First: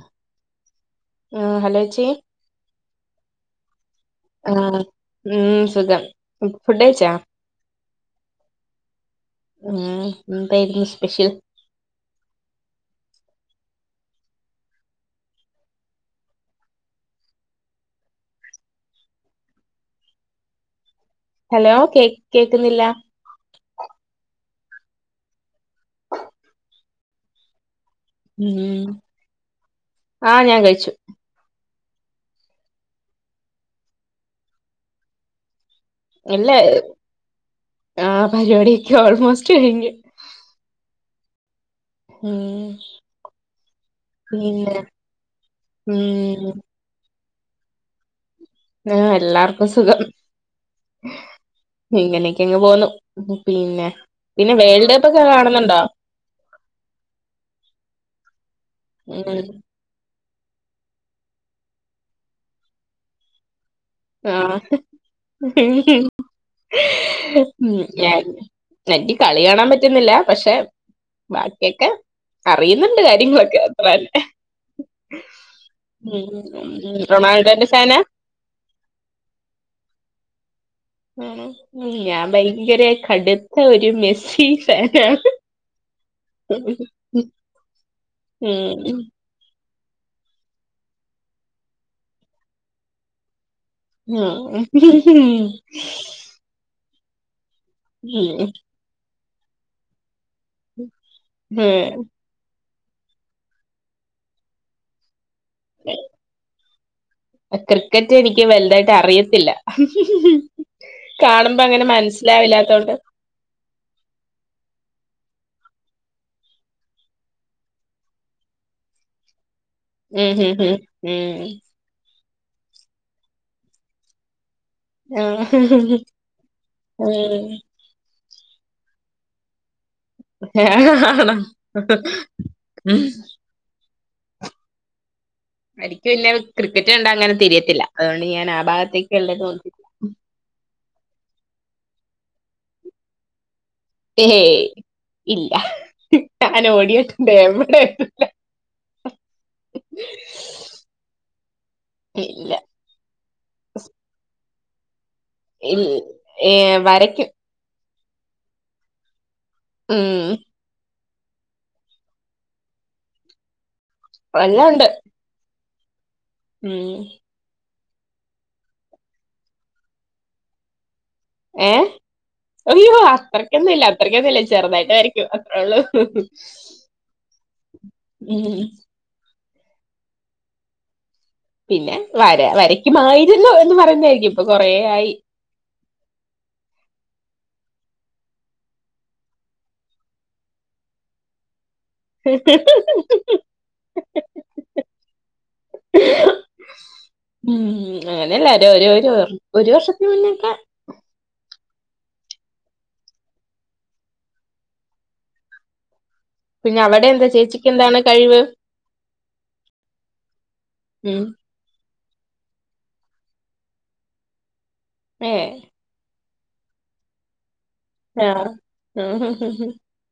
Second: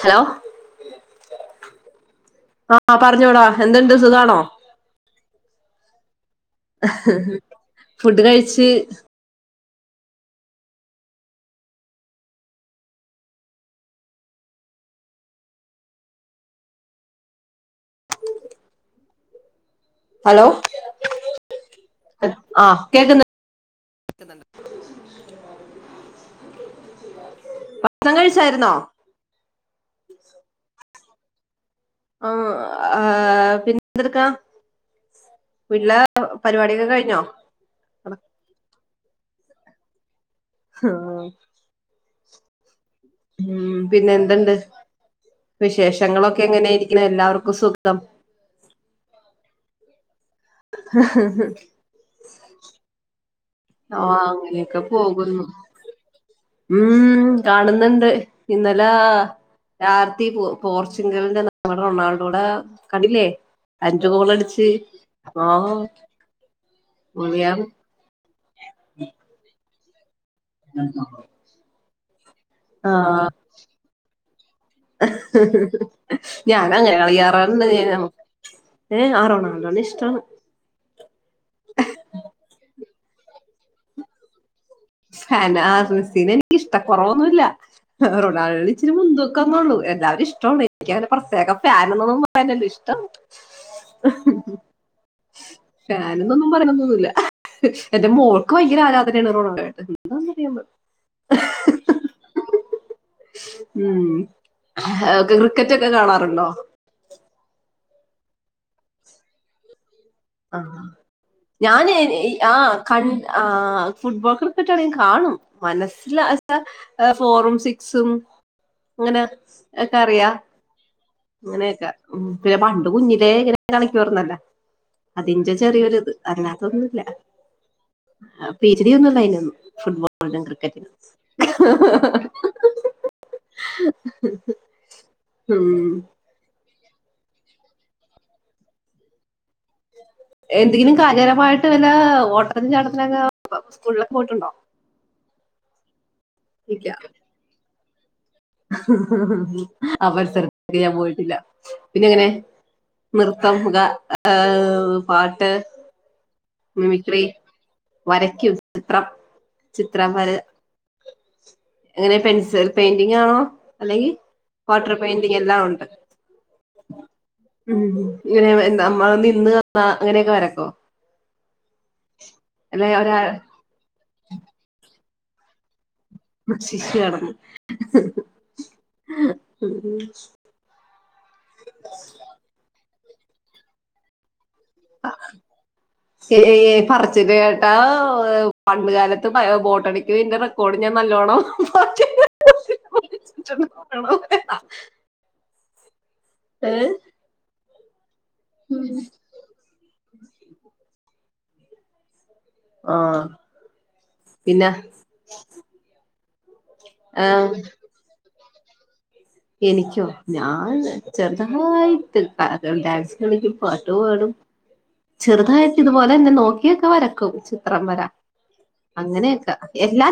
Hello ആഹ് ഹലോച്ചി ആഹ പറഞ്ഞോടാ എന്തുണ്ട് സുഖാണോ ആഹ ഉം സുഖം ഫുഡ് കഴിച്ചാ ഫുഡ് കഴിച്ചു ഉ എന്തായിും സ്പെഷ്യൽ ഹലോ ഹലോ കേ ആഹ് കേക്കുന്നില്ല കേക്കുന്നു സം കഴിച്ചായിരുന്നോ ആഹ ഞാൻ കഴിച്ചു ആഹ ആ പിന്നെ എന്തടുക്കാ അല്ല ആ പരിപാടിയൊക്കെ ഓൾമോസ്റ്റ് കഴിഞ്ഞു ആ. ഉം. ഉം പിന്നെ എന്തുണ്ട് പിന്നെ വിശേഷങ്ങളൊക്കെ ഉം എങ്ങനെയിരിക്കണ എല്ലാവർക്കും ക്കും സുഖം? ആ എല്ലാർക്കും സുഖം ഇങ്ങനെയക്കെങ്ങ് പോവുന്നു. ആ അങ്ങനെയൊക്കെ പോകുന്നു കാണുന്നുണ്ടോ ഉം കാണുന്ന ഇന്നലാ ഉം ആ പോർച്ചുഗലിന്റെ നമ്മടെ റൊണാൾഡോടെ കണ്ടില്ലേ? അഞ്ചു ആ ഗോളടിച്ച് ആഹ് പൊളിയാണ് ഉം. നറ്റി കളി കാണാൻ പറ്റുന്നില്ല പക്ഷെ ബാക്കിയൊക്കെ അറിയുന്നുണ്ട് കാര്യങ്ങളൊക്കെ അത്രന്നെ. ഞാന അങ്ങനെ കളി റൊണാൾഡോന്റെ [unintelligible] ഫാനാ നമ്മ ഏ ആ റൊണാൾഡോ നേ ഇഷ്ടാണ്. ഞാൻ ഭയങ്കര കടുത്ത ഒരു മെസ്സി ഫാനാണ് ആ മെസ്സിനെ എനിക്കിഷ്ടക്കുറവൊന്നുല്ല. റൊണാൾഡോ ഉം ഇച്ചിരി മുൻതൂക്കാന്നള്ളൂ. എല്ലാവരും ഇഷ്ടണ് എനിക്കങ്ങനെ പ്രത്യേകം ഫാനന്നൊന്നും പറയല്ലോ ഇഷ്ടണ്. ഉം ഫാനന്നൊന്നും പറയന്നൊന്നില്ല. എന്റെ ഉം ഉം. മോൾക്ക് ഭയങ്കര ആരാധനയാണ് റൊണാൾഡോ എന്താണെന്നറിയാൻ ഉം. ഏ ഉം ഒക്കെ ക്രിക്കറ്റ് ഒക്കെ കാണാറുണ്ടോ? ക്രിക്കറ്റ് എനിക്ക് വലുതായിട്ട് അറിയത്തില്ല. ആ. കാണുമ്പോ അങ്ങനെ ഞാന് ആ ക മനസ്സിലാവില്ലാത്തോണ്ട് ആ ഫുട്ബോൾ ക്രിക്കറ്റ് ആണെങ്കിൽ കാണും. മനസ്സില [unintelligible] ഫോറും സിക്സും അങ്ങനെ ഒക്കെ അറിയാ ഉം ഉം ഉം. അങ്ങനെയൊക്കെ ഉം പിന്നെ പണ്ട് കുഞ്ഞിലെ ഇങ്ങനെ കാണിക്കുവാർന്നല്ല. അതിന്റെ ആഹ് ചെറിയൊര് ഇത് അല്ലാതൊന്നും ഇല്ല. ഉം പി എച്ച് ഡി ഒന്നും [unintelligible] ഫുട്ബോൾ [unintelligible] ആണോ ഉം. [unintelligible] എനിക്ക് പിന്നെ ക്രിക്കറ്റ് കണ്ടാ അങ്ങനെ തിരിയത്തില്ല അതുകൊണ്ട് ഞാൻ ആ ഭാഗത്തേക്ക് ഉള്ളത് എന്തെങ്കിലും കായികപരമായിട്ട് വല്ല ഓട്ടത്തിനും ചാട്ടത്തിനൊക്കെ സ്കൂളിലൊക്കെ പോയിട്ടുണ്ടോ? ഏയ് ഇല്ല ഞാൻ ഓടിയിട്ടുണ്ട് എമ്മടെ അവർ [unintelligible] പോയിട്ടില്ല പിന്നെ എങ്ങനെ ഇല്ല നൃത്തം ഗ ഏ പാട്ട് ഇൽ ഏ മിമിക്രി വരയ്ക്കും. വരയ്ക്കും ചിത്രം ചിത്രം വര ഉം അങ്ങനെ പെൻസിൽ പെയിന്റിങ് ആണോ? അല്ലെങ്കി എല്ലാം ഉണ്ട് വാട്ടർ പെയിന്റിങ് എല്ലാം ഉണ്ട ഉം ഉം ഇങ്ങനെ നമ്മൾ നിന്ന് തന്ന അങ്ങനെയൊക്കെ വരക്കോ? ഏ അല്ലെ അയ്യോ ഒരാ അത്രയ്ക്കൊന്നും ഇല്ല അത്രക്കൊന്നും ഇല്ല ചെറുതായിട്ട് വരയ്ക്കും അത്രേ ഉള്ളൂ. ഉം ശിശുവാണെന്ന് പിന്നെ വര വരക്കുമായിരല്ലോ എന്ന് പറഞ്ഞതായിരിക്കും. [unintelligible] ച്ചിരി കേട്ടാ പണ്ടുകാലത്ത് ബോട്ടണിക്ക് എൻ്റെ റെക്കോർഡ് ഞാൻ നല്ലോണം ഏ? ഉം അങ്ങനെയല്ല ഒരു ഒരു ഒരു വർഷത്തിന് മുന്നക്കെ ആ പിന്നെ പിന്നെ അവിടെ എന്താ ആഹ് ചേച്ചിക്ക് എന്താണ് കഴിവ് എനിക്കോ ഞാൻ ഉം ചെറുതായി ഡാൻസ് കാണിക്കും പാട്ട് പാടും ഏ ചെറുതായിട്ട് വരക്കും ചിത്രം വരാ ആ അങ്ങനെയൊക്കെ എല്ല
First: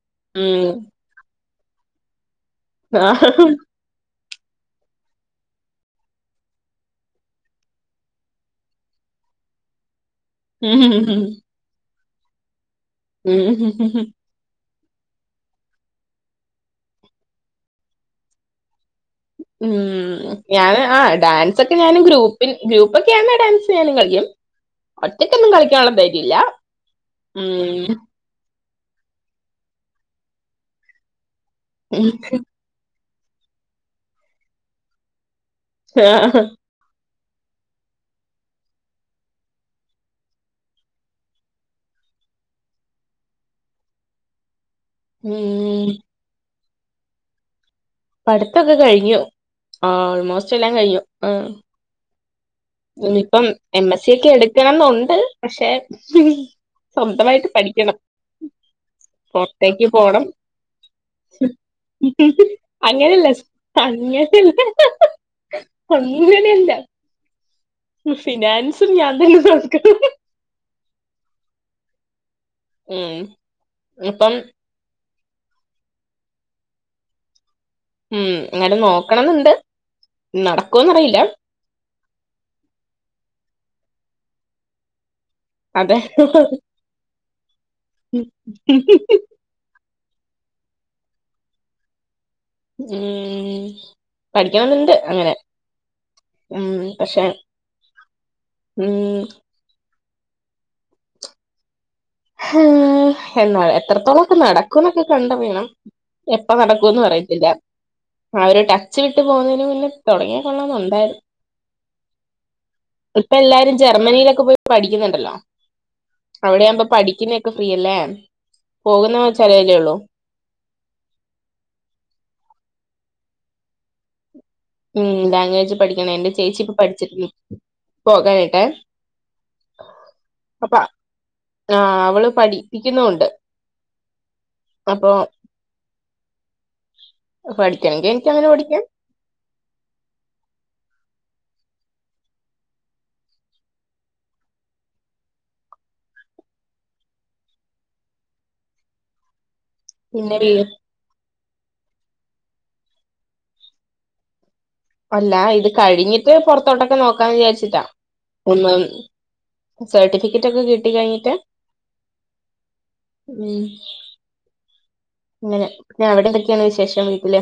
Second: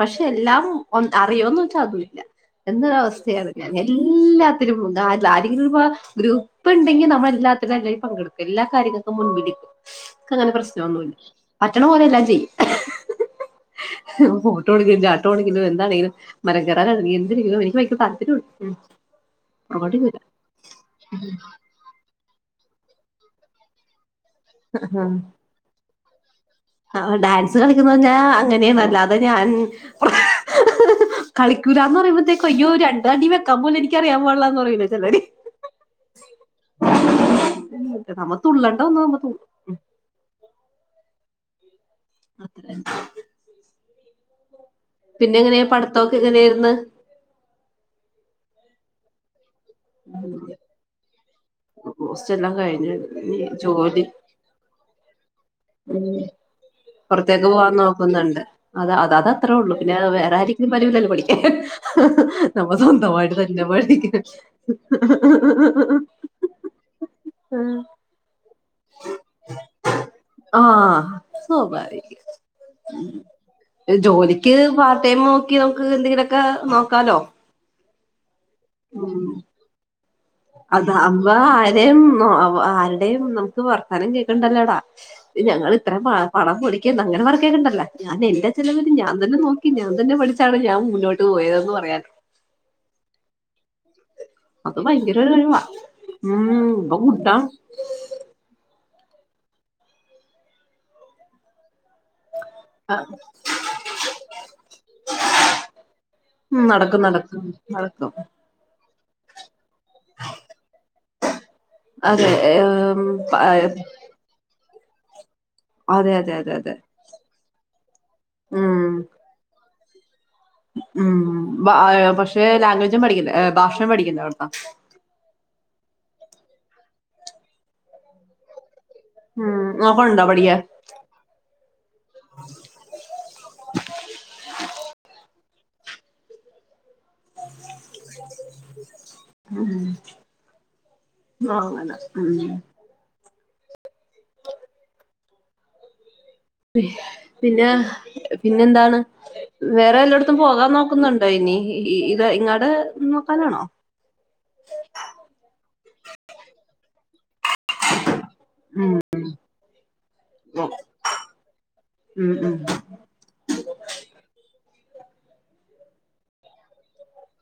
പക്ഷെ എല്ലാം ഉം ഒ അറിയോന്ന് വെച്ചാൽ അതല്ല ആ എന്നൊരവസ്ഥയാണ് ഞാൻ എ എല്ലാത്തിനും ആരെങ്കിലും ഗ്രൂപ്പ് ഉണ്ടെങ്കിൽ നമ്മള എല്ലാത്തിനും എല്ലരും പങ്കെടുക്കും എല്ലാ കാര്യങ്ങളും മുൻപിൽ നിൽകും അങ്ങനെ പ്രശ്നമൊന്നുമില്ല പറ്റണ പോലെല്ലാം ചെയ്യും ഉം ഉ ട്ടോ ചാട്ടോണോ എന്താണെങ്കില മര കറ നീ എന്തിന എനിക്ക്പയങ്കര താല്പര്യമ ഉം ഞാന് ആ ഡാൻസ്ക്കെ ഞൻ ഗ്രൂപ്പിൽ ഗ്രൂപ്പൊക്കെ ആ ഡാൻസ് ഞാനും കളിക്കും ഒറ്റൊക്കൊന്നും കളിക്കാനുള്ളും ധൈര്യല്ല ആ ഡാൻസ് കളിക്കുന്നഞ്ഞാ അങ്ങനെയണല്ലാതെ ഞാൻ കളിക്കൂ ലാഎന്ന് ഉം പറയുമ്പഴത്തേക്കുംയ്യോ രണ്ട അടി വെക്കാൻ പോല എനിക്കറിയാല്ലാന്ന് പറയില്ല ചെലര് ആ നമ്മ തുള്ളേണ്ട ഒന്ന നമ്മ അത്ര പിന്നെ എങ്ങനെയാ ഉം. പടിത്തമൊക്കെ എങ്ങനെയ ആയിന്ന് പടുത്തൊക്കെ കഴിഞ്ഞു ഓൾമോസ്റ്റ് എല്ലാം കഴിഞ്ഞു ആ കോഴ്സ് എല്ലാം കഴിഞ്ഞു ഇനി ഇപ്പം എം ജോലി എസ് സി ഒക്കെ എടുക്കണംന്ന്ണ്ട് പക്ഷെ പുറത്തേക്ക് സ്വന്തമായിട്ട് പോകാൻ പഠിക്കണം നോക്കുന്നുണ്ട് അത് അത് അത് അത്രേ ഉള്ളു പുറത്തേക്ക് പിന്നെ പോണം വേറെ ആരിപറിലല്ലോ പഠിക്കാൻ നമ്മ അങ്ങനെയല്ല സ്വന്തമായിട്ട് തന്നെ പഠിക്ക അങ്ങനെയല്ല അങ്ങനെയല്ല ഉം സണിയതല്ല സക [unintelligible] ആഹ് സ്വാഭാവികം അപ്പം ജോലിക്ക് പ നോക്കി നമുക്ക് എന്തെങ്കിലുമൊക്കെ നോക്കാലോ ഉം അങ്ങട്ട നോക്കണംന്നണ്ട് അത അമ്മ ആരയും ആരുടെയും വർത്താനം കേൾക്കണ്ടല്ലോടാ ഞങ്ങൾ അതെ ഇത്രം പണം പൊടിക്ക അങ്ങനെ പറക്ക കേക്കണ്ടല്ലോ ഞാൻ എന്റെ ചിലവല് ഞാൻ തന്നെ നോക്കി ഞാൻ തന്നെ പഠിച്ചാണ് ഞാൻ മുന്നോട്ട് പോയതെന്ന് പറയാലൊ ഉം അത് പഠിക്കണ്ടിണ്ട് ഭയങ്കര ഒരു അങ്ങനെ കഴിവാ ഉം ഇപ്പൊ പക്ഷെ ഗുഡാ ഉം ഹം എന്നാ എത്രത്തോളംക്കെ നടക്കും എന്നൊക്കെ കണ്ട റിയണം എപ്പ ഉം, നടക്കുംന്ന് നടക്കും നടക്കും പറയത്തില്ല നടക്കും ആ ഒരു വച്ച വിട്ട് പോകുന്നതിന് പിന്നെ തുടങ്ങിക്കൊള്ളണംമുണ്ടായിരുന്നു അതെ ഏം, ഇപ്പ പ- എല്ലാരും ജർമ്മനിയിലൊക്കെ പോയി പഠിക്കുന്നുണ്ടല്ലോ അതെ അതെ അതെ അതെ അവിടെയാവുമ്പോ പഠിക്കുന്ന ഒക്കെ ഫ്രീ അല്ലേ ഉം പോകുന്ന വെച്ച അറിയല്ലേള്ളു ഉം പക്ഷേ ലാംഗ്വേജും പഠിക്കുന്ന ഭാഷയും പഠിക്കുന്ന ഉം ലാംഗ്വേജ് പഠിക്കണ എന്റെ ചേച്ചിപ്പ പഠിച്ചി പോകാനായിട്ടാ ഉം അ അപ്പൊ ആ അവള് പഠിപ്പിക്കുന്നുണ്ട് അപ്പൊ പഠിക്കണങ്ക എനിക്ക അങ്ങനെ പഠിക്കൻ ഉ ആങ്ങത ഉ പിന്നെ പിന്നെ എന്താണ് വേറെ എല്ലായിടത്തും പിന്നെ വീ പോകാൻ നോക്കുന്നുണ്ടോ ഇനി ഇത് ഇങ്ങാടെ നോക്കാലാണോ അല്ല ഇത് കഴിഞ്ഞിട്ട് പൊറത്തോട്ടൊക്കെ നോക്കാന്ന് വിചാരിച്ചിട്ടാ ഒന്നു ഉം സർട്ടിഫിക്കറ്റ് ഒക്കെ ഉം കിട്ടി കഴിഞ്ഞിട്ട് ഉം ഉം അങ്ങനെ പിന്നെ അവിടെ എന്തൊക്കെയാണ് വിശേഷം വീട്ടില്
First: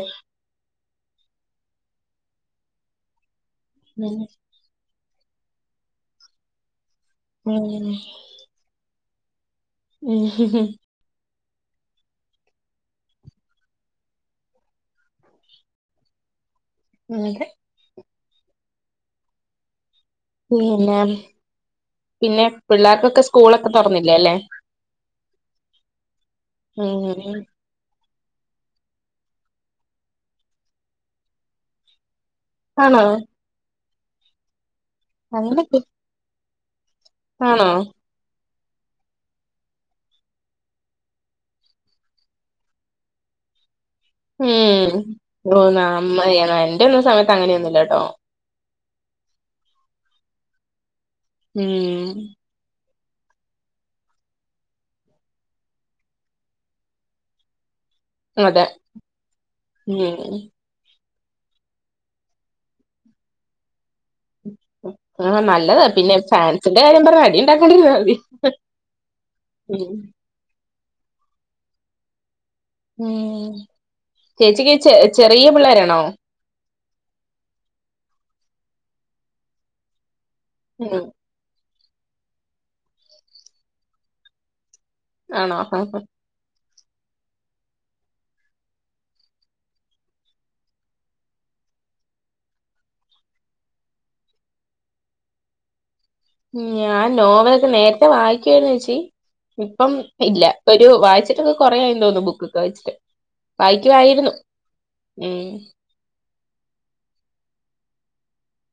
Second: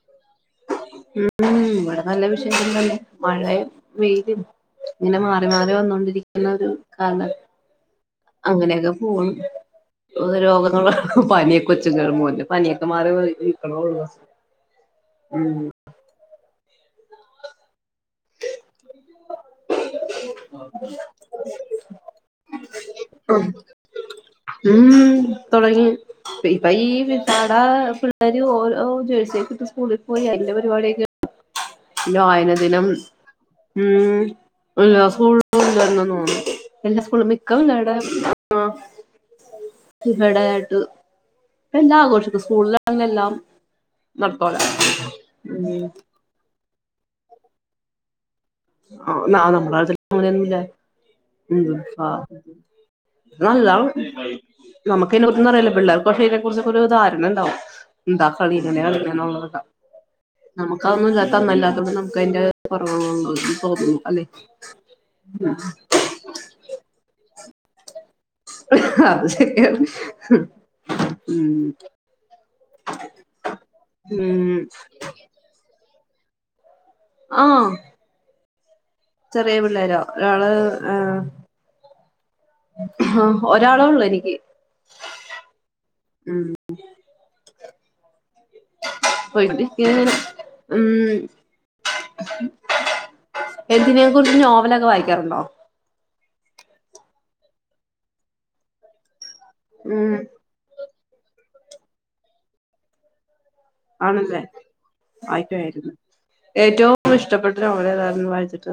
ഉം ഇവിടെ നല്ല വിഷയം തന്നെ മഴ ഉം വെയിലും ഇങ്ങനെ മാ മാറി വന്നോണ്ടിരിക്കുന്നത് ആണ് ഉം അങ്ങനെയൊക്കെ പോണ് രോഗങ്ങള പനി കൊച്ചകയറുബോല്ലെ പനിയൊക്കെ മാറിക്കണ [unintelligible] അതെ [unintelligible] പിന്നെ പിന്നെ പിള്ളേർക്കൊക്കെ സ്കൂളൊക്കെ തുറന്നില്ലേ അല്ലേ ഇപ്പ ഈ [unintelligible] ഓരോ ജേഴ്സിയക്ക ഇട്ട് സ്കൂളിൽ പോയി അതിന്റെ പരിപാടിയൊക പിന്നെ വായനദിനം ആണോ ഉം ഇല്ല അങ്ങനൊക്കെ സ്കൂളല്ലന്ന തോന്നുന്നു എല്ലാ സ്കൂള മിക്ക ആണോ പിള്ളേർടെ ആ ഇവിടെയിട്ട് എല്ലാം ആഘോഷിക്കും സ്കൂളിലാണില് എല്ലാം നടത്തോല ഉം അമ്മയണ എന്റെ ഒന്നു സമയത്ത് അങ്ങനെയൊന്നുമല്ലട്ടോ [unintelligible] ആല്ല ഉം നാമ്മുകയ്യിനെ കുറിച് അരില്ലലോ പിള്ളേർക് ആകുമ്പോ അയിനെ കുറിച് ഒരു ധാരണ ഉണ്ടാവും എന്താ കളി അതെ ഇങനെ കളിക്കുന്നത് ഉം നമുക്കതന്നുല [unintelligible] തന്നല്ലാത്തുമ്പോ നമുക്ക് അതിന്റെ കുറവുകൾ തോന്നും അല്ലെ ആ നല്ലതാ പിന്നെ ഫാൻസിന്റെ കാര്യം പറഞ്ഞ അടി ഇണ്ടാക്കണ്ടിരുന്ന മതി അത് ശരിയാണ് ഉം മ് ഹമ് ചേച്ചി ചേ ചെറിയ പിള്ളേരാാണോ ആ ചെറിയ പിള്ളോര ഒരാള് ആ ഉം ആ ഒരാളേ ഉള്ളൂ എനിക്ക് ആണോ ഉം ഒരുതിക്ക് ഉം എന്തിനേ കുറിച് നോവലൊക്കെ വായിക്കാറുണ്ടോ ഞാൻ നോവൽൊക്കെ നേരത്തെ വായിക്കുവായിരുന്നുച്ചി ഇപ്പം ഉം ഇല്ല ഇപ്പൊ ഒരു വായിച്ചിട്ടൊക്കെ കൊറായി തോന്നുന്നു ബുക്ക്ക്കെ വായിച്ചിട്ട് വായിക്കുവായിരുന്നു ആണല്ലേ ഉം വായിക്കുവായിരുന്നു ഏറ്റവും ഇഷ്ടപ്പെട്ട നോവൽ ഏതാരുന്നു വായിച്ചിട്ട്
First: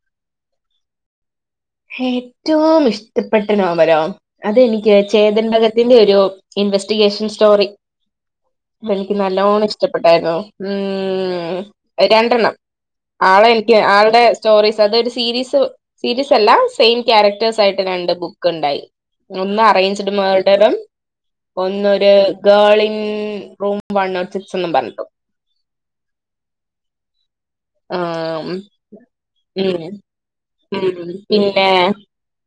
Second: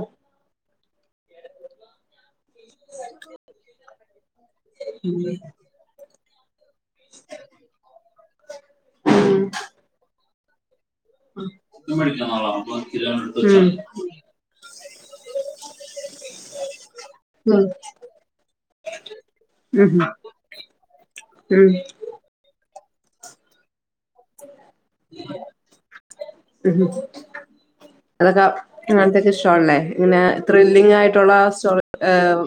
ഏറ്റവും ഇഷ്ടപ്പെട്ട നോവലോ അതെനിക്ക് ചേതൻ ഭഗത്തിന്റെ ഒരു ഇൻവെസ്റ്റിഗേഷൻ സ്റ്റോറി. എനിക്ക് ഉം നല്ലോണം ഇഷ്ടപ്പെട്ടായിരുന്നു ഉം മ്മ് രണ്ടെണ്ണം ആളെ എനിക്ക് ആളുടെ സ്റ്റോറീസ് അതൊരു സീരീസ് സീരീസ് ആ സെയിം ക്യാരക്റ്റേഴ്സ് ആയിട്ട് രണ്ട് ബുക്ക്ണ്ടായി. ഒന്ന് ഉം അറേഞ്ച്ഡ് മേർഡറും ഉം ഒന്നൊരു ഗേളിൻ റൂ വൺ നോട്ട് സിക്സ് എന്നും പറഞ്ഞിട്ട് അതൊ ആഹ് ഉം അങ്ങനത്തൊക്കെ ഇഷ്ടാണല്ലേ ഇങ്ങനെ ത്രില്ലിങ് ആയിട്ടുള്ള സ്റ്റോ ഏഹ്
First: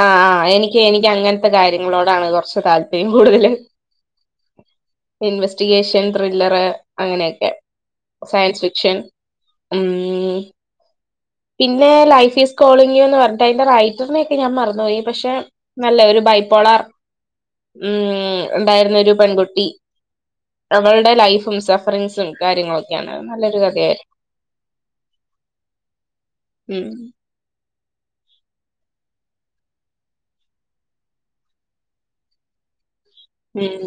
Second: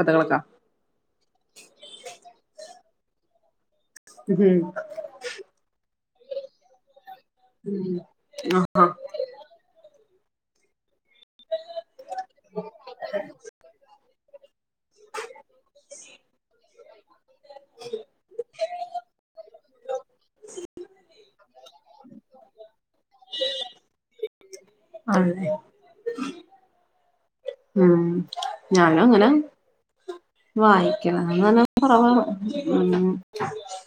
ആ ആ എനിക്ക് എനിക്ക് അങ്ങനത്തെ കാര്യങ്ങളോടാണ് കൊറച്ച് താല്പര്യം കൂടുതല് ഉം ഇൻവെസ്റ്റിഗേഷൻ ത്രില്ലറ് അങ്ങനെയൊക്കെ. ഉം സയൻസ് ആഹാ ഫിക്ഷൻ ഉം പിന്നെ ലൈഫ് ഈസ് കോളിങ്‌ എന്ന് പറഞ്ഞിട്ട് അതിന്റെ റൈറ്ററിനെ ഞാൻ മറന്ന്പോയി പക്ഷെ നല്ല ഒരു ബൈപോളാർ ഉം ഉണ്ടായിരുന്നൊരു പെൺകുട്ടി അവളുടെ ലൈഫും സഫറിങ്സും കാര്യങ്ങളൊക്കെയാണ് അത് നല്ലൊരു കഥയായിരുന്നു ആണല്ലേ ഉം ഉം ഞാനും അങ്ങനെ വായിക്കണം [inaudible] അന്ന് തന്നെ കുറവാണ് ഉം ഉം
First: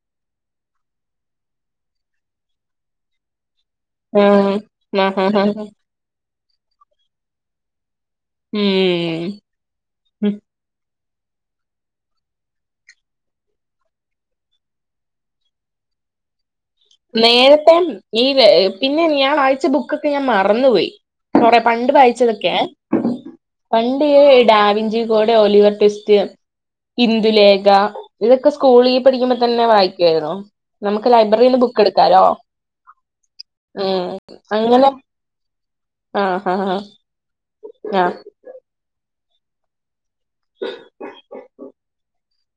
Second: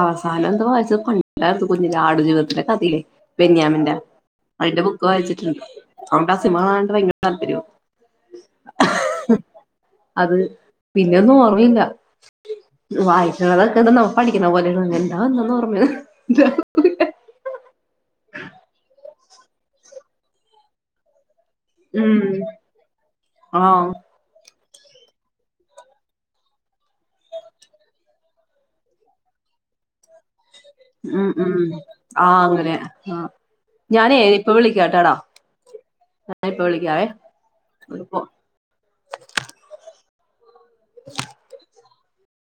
അവസാനം എന്തുവായിച്ചത് പണ്ടാരുന്നു കുഞ്ഞിലെ ആടു ജീവിതത്തിന്റെ കഥയിലേ ബെന്യാമി ന്റെ ആഹ് അതിന്റെ ബുക്ക് ആഹ് ആഹ് ആഹ് വായിച്ചിട്ടുണ്ട്. അത്കൊണ്ട് ആ സിനിമ കാണാണ്ട് ഭയങ്കര താല്പര്യ ഊം പിന്നൊന്നും ഓർമ്മയില്ല. വായിച്ചുള്ളതൊക്കെ ഇത് പഠി ക്ക്ന്ന പോലെയാണ്. മിണ്ടാതെ നിന്നങ്ങ് ഒറങ്ങാ നേരത്തെ ഈ പിന്നെ ഇയാളയച്ച ബുക്കൊക്കെ ഞാൻ മറന്നുപയി കൊറേ പണ്ട് ഉം വായിച്ചതൊക്കെയേ ആഹ് പണ്ട് ഈ Davy ഞ്ചി code Oliver Twist Indulekha ഇതൊക്കെ സ്കൂളീ പഠിക്കുമ്പോ തന്നെ വായിക്കുവാരുന്നു നമ്ക്ക് ഉം ഉം ലൈബ്രറീന്ന് ബു ക്ക് എടുക്കാലോ ആഹ് അങ്ങനെ ആഹ് ഉം ഞാനേ ഇപ്പൊ അങ്ങനെ വിളിക്കാട്ടാടാ ഞാൻ ആഹ് ഇപ്പൊ ഹാ വിളിക്കാവേ ഒരു അ കോ